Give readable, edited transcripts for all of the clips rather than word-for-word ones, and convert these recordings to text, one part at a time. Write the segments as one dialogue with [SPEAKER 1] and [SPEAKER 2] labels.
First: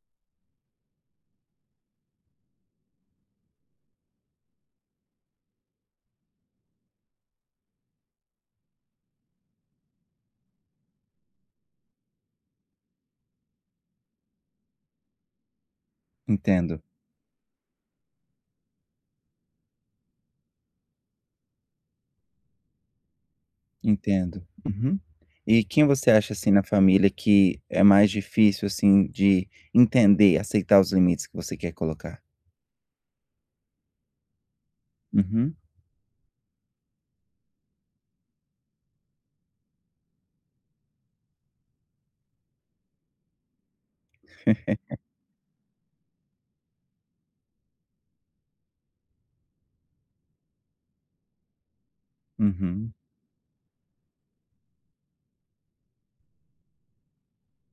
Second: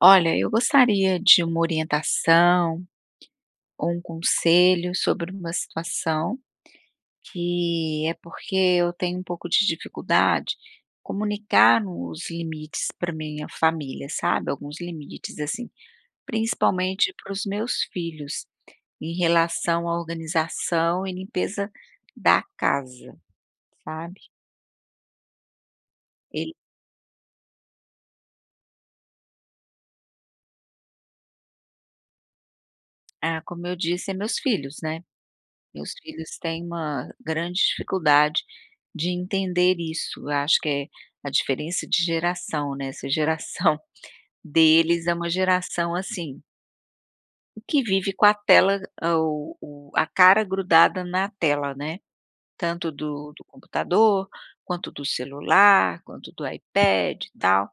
[SPEAKER 1] Olha, eu gostaria de uma orientação ou um conselho sobre uma situação, que é porque eu tenho um pouco de dificuldade comunicar os limites para minha família, sabe? Alguns limites, assim,
[SPEAKER 2] Entendo,
[SPEAKER 1] principalmente para os meus filhos, em relação à organização e limpeza da casa, sabe?
[SPEAKER 2] entendo. Uhum. E quem você acha, assim,
[SPEAKER 1] Ele,
[SPEAKER 2] na família que é mais difícil, assim, de entender, aceitar os limites que você quer colocar?
[SPEAKER 1] ah, como eu disse, é meus filhos, né?
[SPEAKER 2] Uhum.
[SPEAKER 1] Meus filhos têm uma grande dificuldade de entender isso. Eu acho que é a diferença de geração, né, essa geração deles é uma geração, assim, que vive com a tela a o a cara grudada na tela, né, tanto
[SPEAKER 2] Uhum.
[SPEAKER 1] do computador, quanto do celular, quanto do iPad e tal,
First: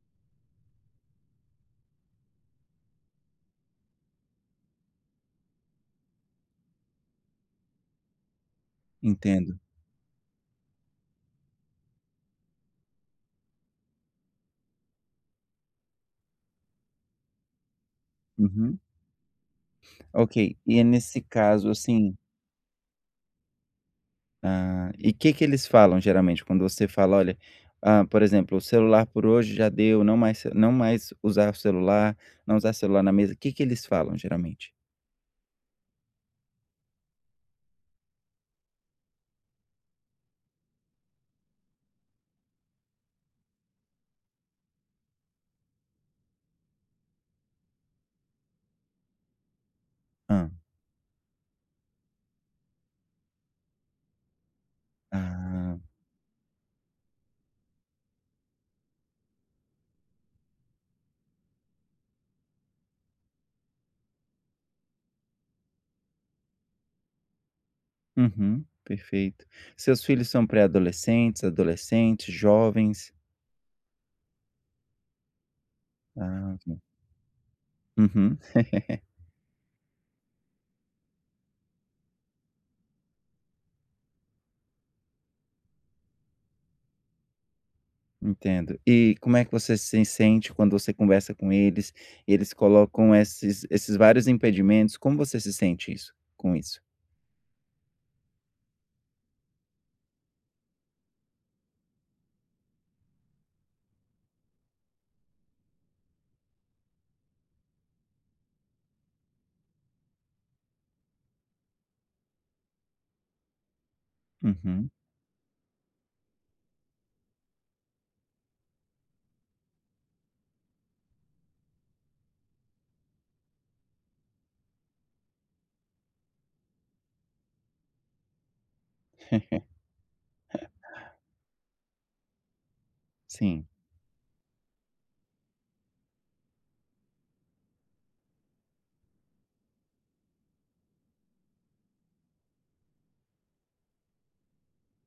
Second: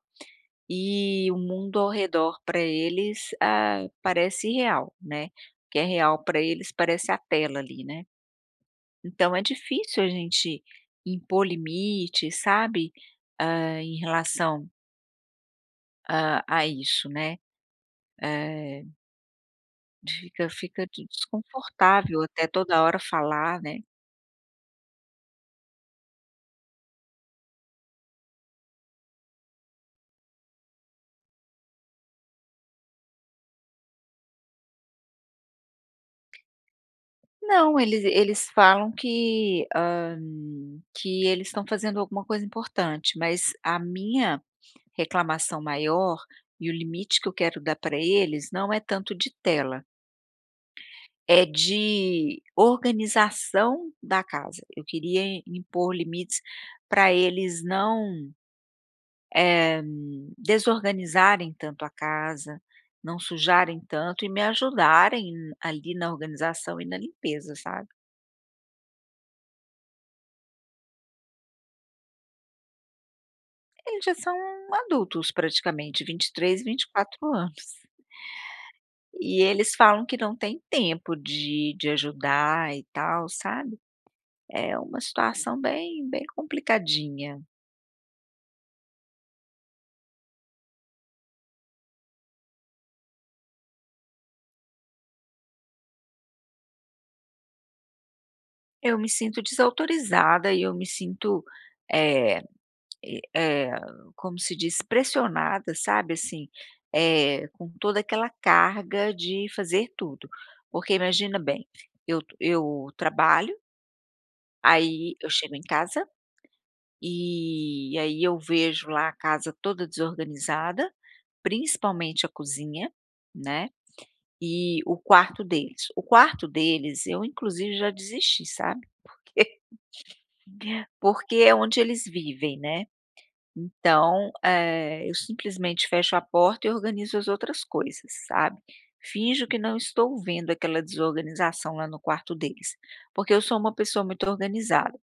[SPEAKER 1] e o mundo ao redor para eles, ah, parece irreal, né, o que é real para eles parece a tela ali, né. Então é
[SPEAKER 2] Entendo.
[SPEAKER 1] difícil a gente impor limites, sabe, em relação a isso, né.
[SPEAKER 2] Uhum.
[SPEAKER 1] Eh, fica
[SPEAKER 2] Ok, e
[SPEAKER 1] fica de
[SPEAKER 2] nesse caso, assim.
[SPEAKER 1] desconfortável até toda hora falar, né.
[SPEAKER 2] Ah, e o que que eles falam geralmente quando você fala: "Olha, ah, por exemplo, o celular por hoje já deu, não mais usar o celular, não usar celular na mesa". O que que eles falam geralmente?
[SPEAKER 1] Não, eles falam que, que eles estão fazendo alguma coisa importante, mas a minha reclamação maior e o limite que eu quero dar para eles não é tanto de tela.
[SPEAKER 2] Hã.
[SPEAKER 1] É de organização da casa. Eu queria
[SPEAKER 2] Ah.
[SPEAKER 1] impor limites para eles não, eh, desorganizarem tanto a casa, não sujarem tanto e me ajudarem ali na organização e na limpeza, sabe.
[SPEAKER 2] Uhum. Perfeito. Seus filhos são pré-adolescentes, adolescentes, jovens?
[SPEAKER 1] Eles já são adultos praticamente, vinte e
[SPEAKER 2] Ah,
[SPEAKER 1] três, vinte
[SPEAKER 2] ok.
[SPEAKER 1] e quatro anos.
[SPEAKER 2] Uhum.
[SPEAKER 1] E eles falam que não tem tempo de ajudar e tal, sabe. É uma situação bem complicadinha.
[SPEAKER 2] Entendo. E como é que você se sente quando você conversa com eles, eles colocam esses vários impedimentos, como você se sente isso com isso?
[SPEAKER 1] Eu me sinto desautorizada e eu me sinto, eh e eh, como se diz? Pressionada, sabe, assim, com toda aquela carga de fazer tudo. Porque imagina bem, eu trabalho,
[SPEAKER 2] Uhum.
[SPEAKER 1] aí eu chego em casa, e aí eu vejo lá a casa toda desorganizada, principalmente a cozinha, né, e o quarto deles. O quarto deles eu inclusive já desisti, sabe. Porque é onde eles vivem, né.
[SPEAKER 2] Sim.
[SPEAKER 1] Então, eu simplesmente fecho a porta e organizo as outras coisas, sabe. Finjo que não estou vendo aquela desorganização lá no quarto deles, porque eu sou uma pessoa muito organizada.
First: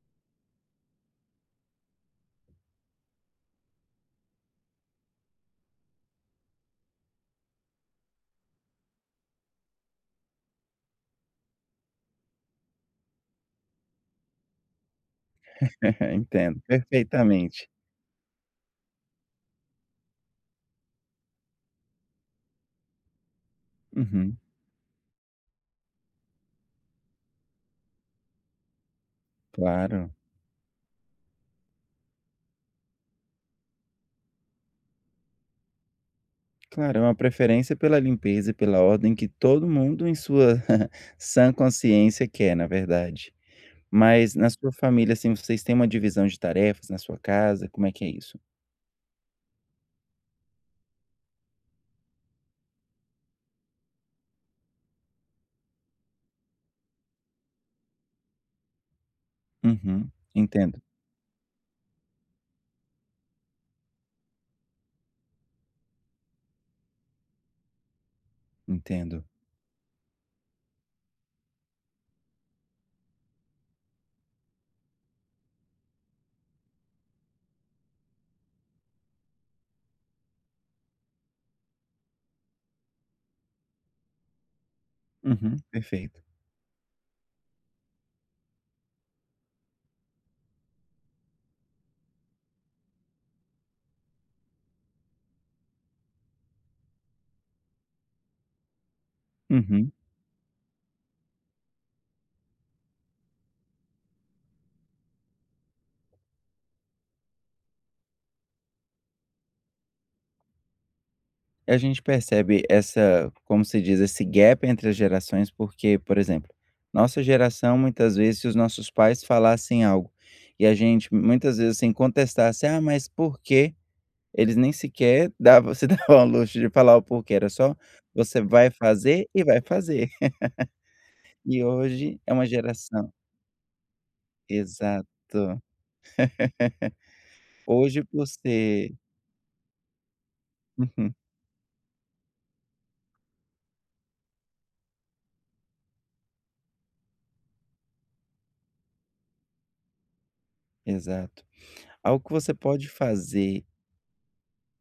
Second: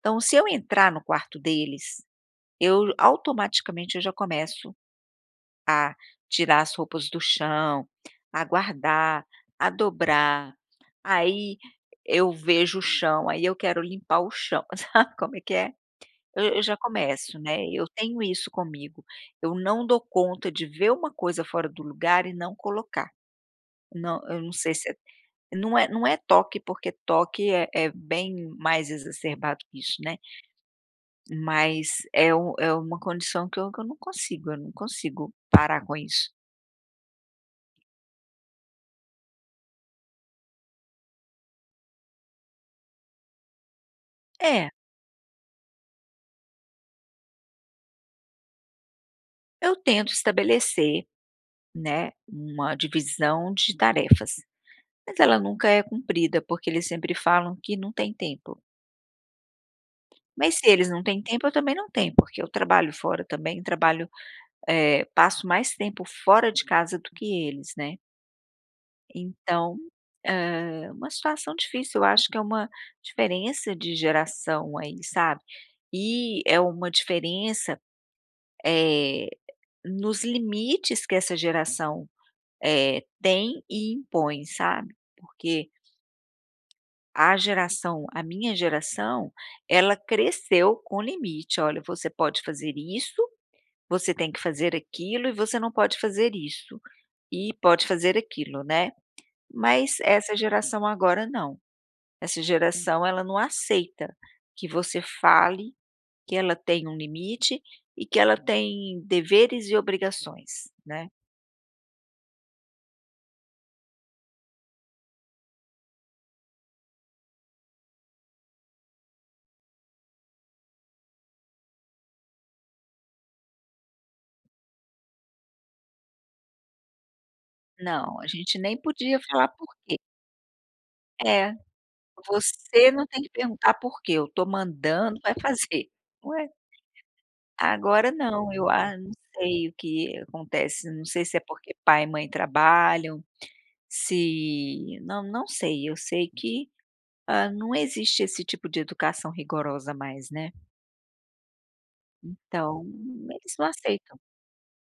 [SPEAKER 1] Então, se eu entrar no quarto deles, eu automaticamente eu já começo a tirar as roupas do chão, a guardar, a dobrar. Aí eu vejo o chão, aí eu quero limpar o chão, sabe como é que é? Eu
[SPEAKER 2] Entendo
[SPEAKER 1] eu já começo, né,
[SPEAKER 2] perfeitamente.
[SPEAKER 1] eu tenho isso comigo, eu não dou conta de ver uma coisa fora do lugar e não colocar. Não,
[SPEAKER 2] Uhum.
[SPEAKER 1] eu não sei se é não é toque, porque toque é bem mais exacerbado que isso,
[SPEAKER 2] Claro.
[SPEAKER 1] né, mas é uma condição que eu não consigo, eu não consigo parar com isso.
[SPEAKER 2] Claro, é uma preferência pela limpeza e pela ordem que todo mundo em sua sã consciência quer, na verdade. Mas na
[SPEAKER 1] É,
[SPEAKER 2] sua família, assim, vocês têm uma divisão de tarefas na sua casa, como é que é isso?
[SPEAKER 1] eu tento estabelecer, né, uma divisão de tarefas, mas ela nunca é cumprida, porque eles sempre falam que não tem tempo.
[SPEAKER 2] Uhum.
[SPEAKER 1] Mas se
[SPEAKER 2] Entendo,
[SPEAKER 1] eles não têm tempo, eu também não tenho, porque eu trabalho fora também, trabalho, passo mais tempo fora de casa do que eles, né.
[SPEAKER 2] entendo.
[SPEAKER 1] Então, uma situação difícil, eu acho que é uma diferença de geração aí, sabe. E é uma diferença, eh, nos limites que essa geração, tem e impõe, sabe.
[SPEAKER 2] Uhum.
[SPEAKER 1] Porque
[SPEAKER 2] Perfeito.
[SPEAKER 1] a minha geração, ela cresceu com limite: "Olha, você pode fazer isso, você tem que fazer aquilo e você não pode fazer isso, e pode fazer aquilo", né.
[SPEAKER 2] Uhum.
[SPEAKER 1] Mas essa geração agora não. Essa geração ela não aceita que você fale que ela tem um limite e que ela tem deveres e obrigações, né.
[SPEAKER 2] A gente percebe essa, como se diz, esse gap entre as gerações, porque, por exemplo, nossa geração, muitas vezes, se os nossos pais falassem algo e a gente muitas vezes, assim, contestasse: "Ah, mas por quê?", eles nem sequer davam se davam ao luxo de falar o porquê, era só:
[SPEAKER 1] Não, a
[SPEAKER 2] "Você
[SPEAKER 1] gente
[SPEAKER 2] vai
[SPEAKER 1] nem podia
[SPEAKER 2] fazer e
[SPEAKER 1] falar
[SPEAKER 2] vai
[SPEAKER 1] por quê.
[SPEAKER 2] fazer".
[SPEAKER 1] É,
[SPEAKER 2] E hoje é uma
[SPEAKER 1] você não
[SPEAKER 2] geração,
[SPEAKER 1] tem que perguntar por quê, eu tô
[SPEAKER 2] exato.
[SPEAKER 1] mandando, vai fazer. Ué,
[SPEAKER 2] Hoje
[SPEAKER 1] agora
[SPEAKER 2] por
[SPEAKER 1] não, eu
[SPEAKER 2] ser
[SPEAKER 1] a não sei o que acontece, não
[SPEAKER 2] uhum,
[SPEAKER 1] sei se é porque pai e mãe trabalham. Se não sei, eu sei que, não existe esse tipo de educação rigorosa mais, né,
[SPEAKER 2] exato. Algo que você
[SPEAKER 1] então
[SPEAKER 2] pode
[SPEAKER 1] eles
[SPEAKER 2] fazer.
[SPEAKER 1] não aceitam.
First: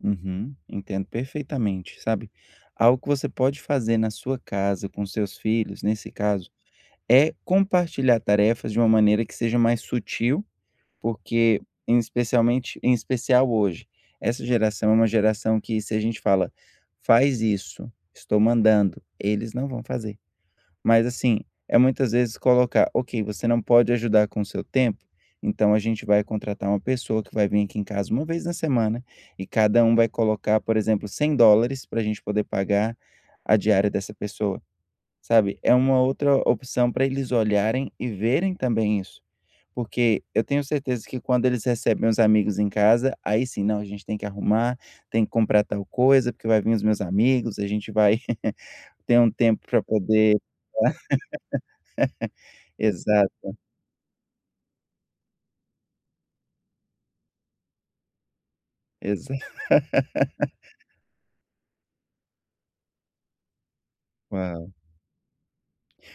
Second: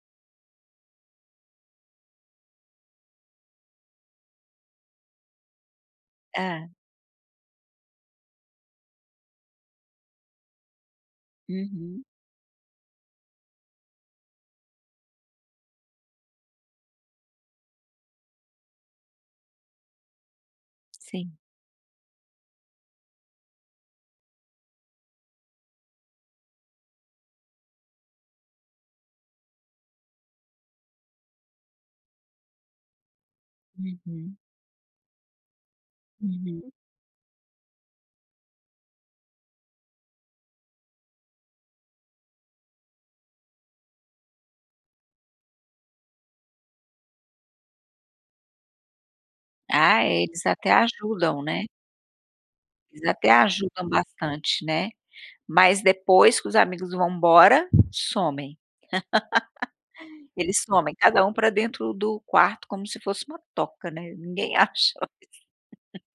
[SPEAKER 2] Uhum, entendo perfeitamente, sabe. Algo que você pode fazer na sua casa, com seus filhos, nesse caso,
[SPEAKER 1] É,
[SPEAKER 2] é compartilhar tarefas de uma maneira que seja mais sutil, porque em
[SPEAKER 1] uhum,
[SPEAKER 2] especialmente em especial hoje, essa geração é uma geração que, se a gente fala: "Faz isso, estou mandando", eles não vão fazer. Mas
[SPEAKER 1] sim,
[SPEAKER 2] assim, é muitas vezes colocar: "Ok, você não pode ajudar com o seu tempo, então a gente vai contratar uma pessoa que vai vir aqui em casa uma vez na semana e cada um vai colocar, por exemplo, 100 dólares para a gente poder pagar a diária dessa
[SPEAKER 1] uhum,
[SPEAKER 2] pessoa", sabe. É uma outra
[SPEAKER 1] uhum.
[SPEAKER 2] opção para eles olharem e verem também isso, porque eu tenho certeza que quando eles recebem os amigos em casa, aí sim: "Não, a gente tem que arrumar, tem que comprar tal coisa, porque vai vir os meus amigos, a gente vai ter um tempo para
[SPEAKER 1] Ah, é,
[SPEAKER 2] poder".
[SPEAKER 1] eles até ajudam, né, eles até
[SPEAKER 2] Exato.
[SPEAKER 1] ajudam bastante, né, mas depois que os amigos vão embora, somem.
[SPEAKER 2] Exa
[SPEAKER 1] Eles somem, cada um para dentro do quarto como se fosse uma toca, né, ninguém
[SPEAKER 2] Uau.
[SPEAKER 1] acha.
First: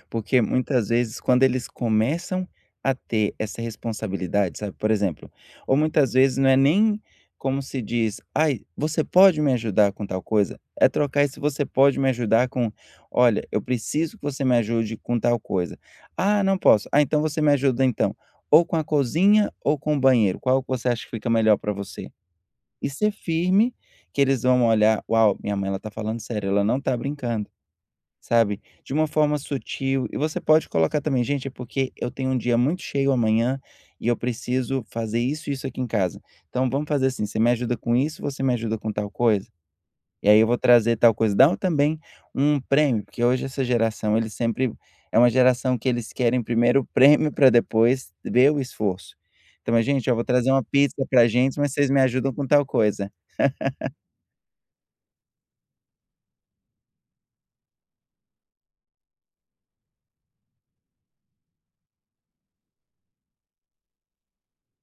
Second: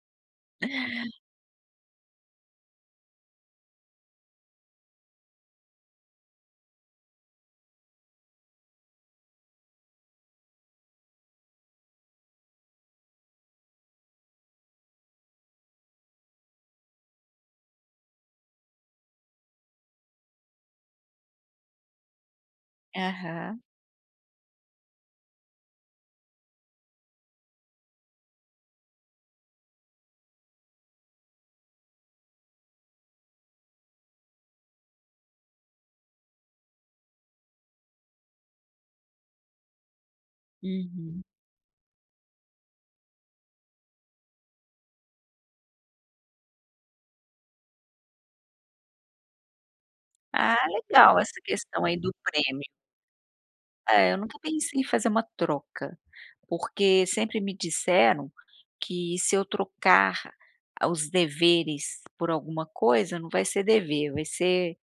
[SPEAKER 2] Porque muitas vezes quando eles começam a ter essa responsabilidade, sabe, por exemplo, ou muitas vezes não é nem, como se diz: "Ai, você pode me ajudar com tal coisa?" É trocar esse "você pode me ajudar" com: "Olha, eu preciso que você me ajude com tal coisa". "Ah, não posso". "Ah, então você me ajuda então, ou com a cozinha ou com o banheiro, qual que você acha que fica melhor para você?" E ser
[SPEAKER 1] Aham,
[SPEAKER 2] firme, que eles vão olhar: "Uau, minha mãe ela tá falando sério, ela não tá brincando". Sabe, de uma forma sutil. E você pode colocar também: "Gente, é porque eu tenho um dia muito cheio amanhã e eu preciso fazer isso e isso aqui em casa. Então vamos fazer assim, você me ajuda com isso, você me ajuda com tal coisa, e aí eu vou trazer tal
[SPEAKER 1] uhum.
[SPEAKER 2] coisa". Dá também um prêmio, porque hoje essa geração, eles sempre, é uma geração que eles querem primeiro o prêmio para depois ver o esforço. Então é: "Gente, eu vou trazer
[SPEAKER 1] Ah,
[SPEAKER 2] uma pizza
[SPEAKER 1] legal
[SPEAKER 2] pra
[SPEAKER 1] essa
[SPEAKER 2] gente, mas
[SPEAKER 1] questão
[SPEAKER 2] vocês
[SPEAKER 1] aí
[SPEAKER 2] me
[SPEAKER 1] do
[SPEAKER 2] ajudam com tal
[SPEAKER 1] prêmio.
[SPEAKER 2] coisa".
[SPEAKER 1] É, eu nunca pensei em fazer uma troca, porque sempre me disseram que se eu trocar os deveres por alguma coisa, não vai ser dever, vai ser,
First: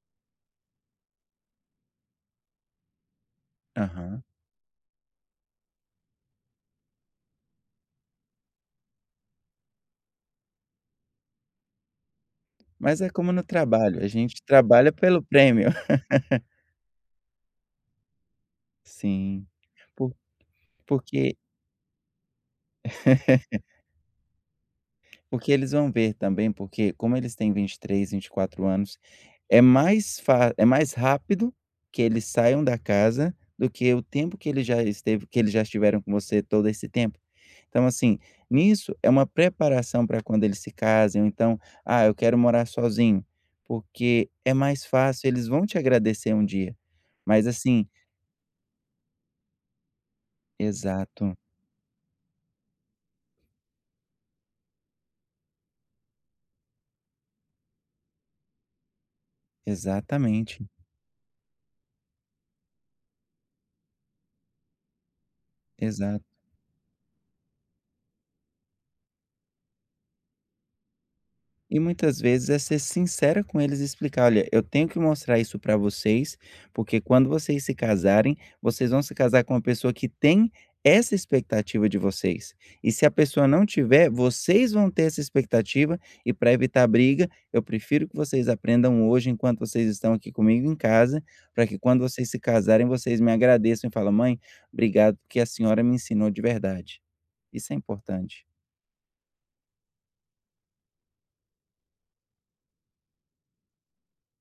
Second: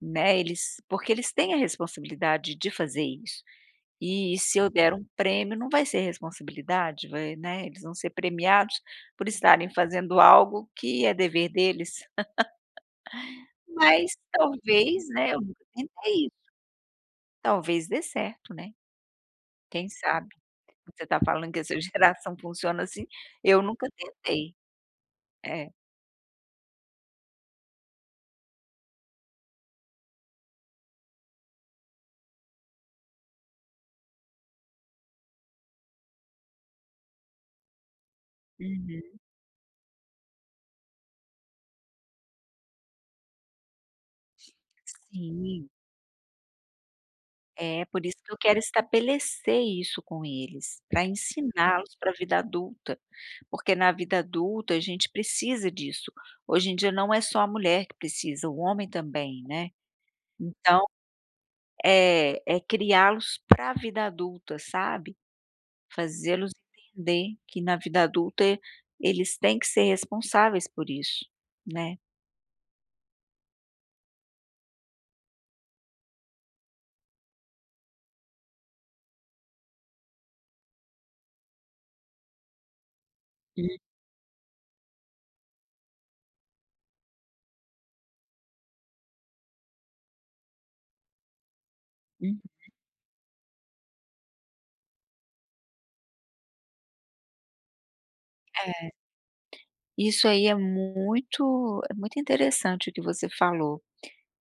[SPEAKER 1] né, eles porque eles têm a responsabilidade de fazer isso.
[SPEAKER 2] Aham.
[SPEAKER 1] E se eu der um prêmio, não vai ser responsabilidade, vai né, eles vão ser premiados por estarem fazendo algo que é dever deles.
[SPEAKER 2] Mas é como no trabalho, a
[SPEAKER 1] Mas
[SPEAKER 2] gente trabalha
[SPEAKER 1] talvez,
[SPEAKER 2] pelo
[SPEAKER 1] né, eu nunca
[SPEAKER 2] prêmio.
[SPEAKER 1] tentei isso, talvez dê certo, né,
[SPEAKER 2] Sim.
[SPEAKER 1] quem sabe. Você está
[SPEAKER 2] Porque
[SPEAKER 1] falando que essa geração funciona assim, eu nunca tentei.
[SPEAKER 2] porque
[SPEAKER 1] É.
[SPEAKER 2] eles vão ver também, porque como eles têm vinte e três, vinte e quatro anos, é mais fa é mais rápido que eles saiam da casa do que o tempo que ele já esteve que eles já estiveram com você todo esse tempo. Então, assim, nisso é
[SPEAKER 1] Uhum.
[SPEAKER 2] uma preparação para quando eles se casem, ou então: "Ah, eu quero morar sozinho", porque é mais fácil, eles vão
[SPEAKER 1] Sim.
[SPEAKER 2] te agradecer um dia. Mas
[SPEAKER 1] É,
[SPEAKER 2] assim,
[SPEAKER 1] por isso que eu quero estabelecer isso com eles, para
[SPEAKER 2] exato,
[SPEAKER 1] ensiná-los para a vida adulta, porque na vida adulta a gente precisa disso. Hoje em dia não é só a mulher que precisa, o homem também, né.
[SPEAKER 2] exatamente,
[SPEAKER 1] Então, é criá-los para a vida adulta, sabe.
[SPEAKER 2] exato.
[SPEAKER 1] Fazê-los entender que na vida adulta eles têm que ser responsáveis por isso,
[SPEAKER 2] E
[SPEAKER 1] né.
[SPEAKER 2] muitas vezes é ser sincera com eles e explicar: "Olha, eu tenho que mostrar isso pra vocês, porque quando vocês se casarem, vocês vão se casar com uma pessoa que tem essa expectativa de vocês. E se a pessoa não tiver, vocês vão ter essa expectativa, e para evitar briga, eu prefiro que vocês aprendam hoje, enquanto vocês estão aqui comigo em casa, para que quando vocês
[SPEAKER 1] Uhum.
[SPEAKER 2] se casarem, vocês me agradeçam e falam: 'Mãe, obrigado porque a senhora me ensinou de verdade'". Isso é importante.
[SPEAKER 1] Isso aí é muito interessante o que você falou.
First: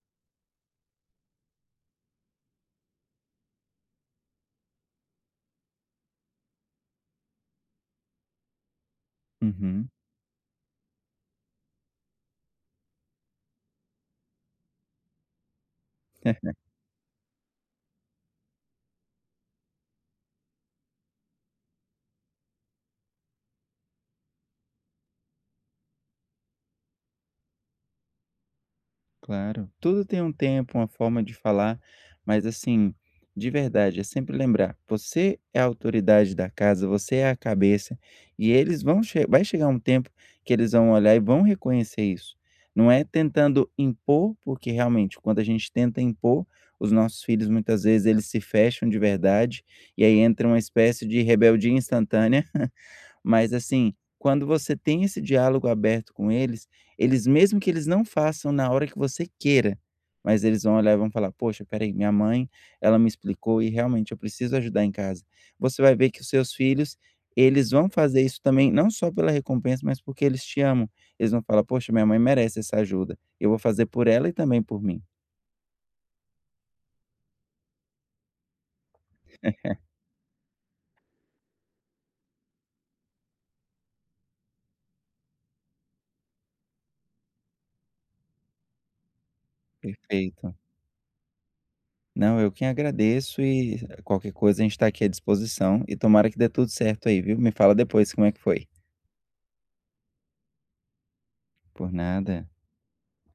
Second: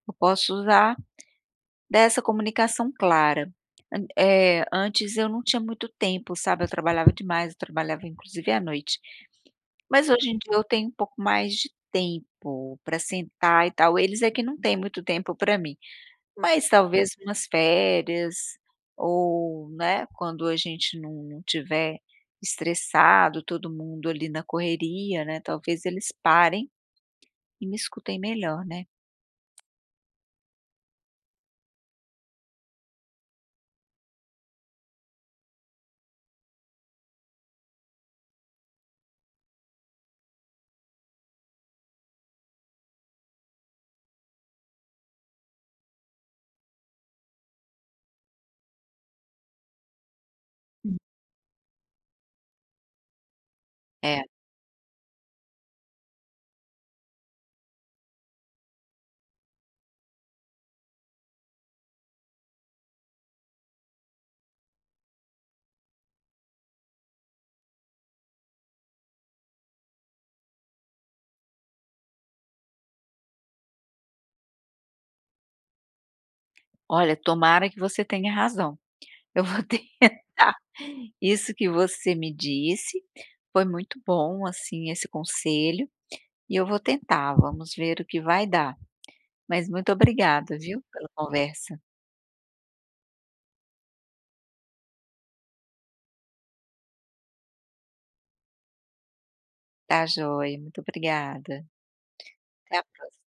[SPEAKER 1] Eu posso usar dessa comunicação clara. Antes eu não tinha muito tempo, sabe, eu trabalhava demais, eu trabalhava inclusive à noite.
[SPEAKER 2] Uhum.
[SPEAKER 1] Mas hoje em dia eu tenho um pouco mais de tempo para sentar e tal, eles é que não têm muito tempo para mim. Mas talvez umas férias ou, né, quando a gente não tiver estressado, todo mundo ali na correria, né, talvez eles parem e me escutei melhor, né.
[SPEAKER 2] Claro, tudo tem um tempo, uma forma de falar, mas assim, de verdade, é sempre lembrar, você é a autoridade da casa, você é a cabeça, e eles vão che vai chegar um tempo que eles vão olhar e vão reconhecer isso. Não é tentando impor, porque realmente, quando a gente tenta impor, os nossos filhos muitas vezes eles se fecham de verdade, e aí entra uma
[SPEAKER 1] Hum.
[SPEAKER 2] espécie de rebeldia instantânea. Mas assim,
[SPEAKER 1] É,
[SPEAKER 2] quando você tem esse diálogo aberto com eles, eles, mesmo que eles não façam na hora que você queira, mas eles vão olhar e vão falar: "Poxa, espera aí, minha mãe, ela me explicou e realmente eu preciso ajudar em casa". Você vai ver que os seus filhos, eles vão fazer isso também não só pela recompensa, mas porque eles te amam. Eles vão falar: "Poxa, minha mãe merece essa ajuda. Eu vou fazer por ela e também por mim".
[SPEAKER 1] olha, tomara que você tenha razão. Eu vou tentar. Isso que você me disse foi muito bom, assim, esse conselho, e eu vou tentar, vamos ver o que vai dar. Mas muito
[SPEAKER 2] Perfeito.
[SPEAKER 1] obrigada, viu, pela conversa.
[SPEAKER 2] Não, eu que agradeço e qualquer coisa a gente está aqui à disposição e tomara que dê tudo certo aí, viu? Me fala depois como é que foi.
[SPEAKER 1] Tá joia, muito obrigada.
[SPEAKER 2] Por nada.
[SPEAKER 1] Até a próxima.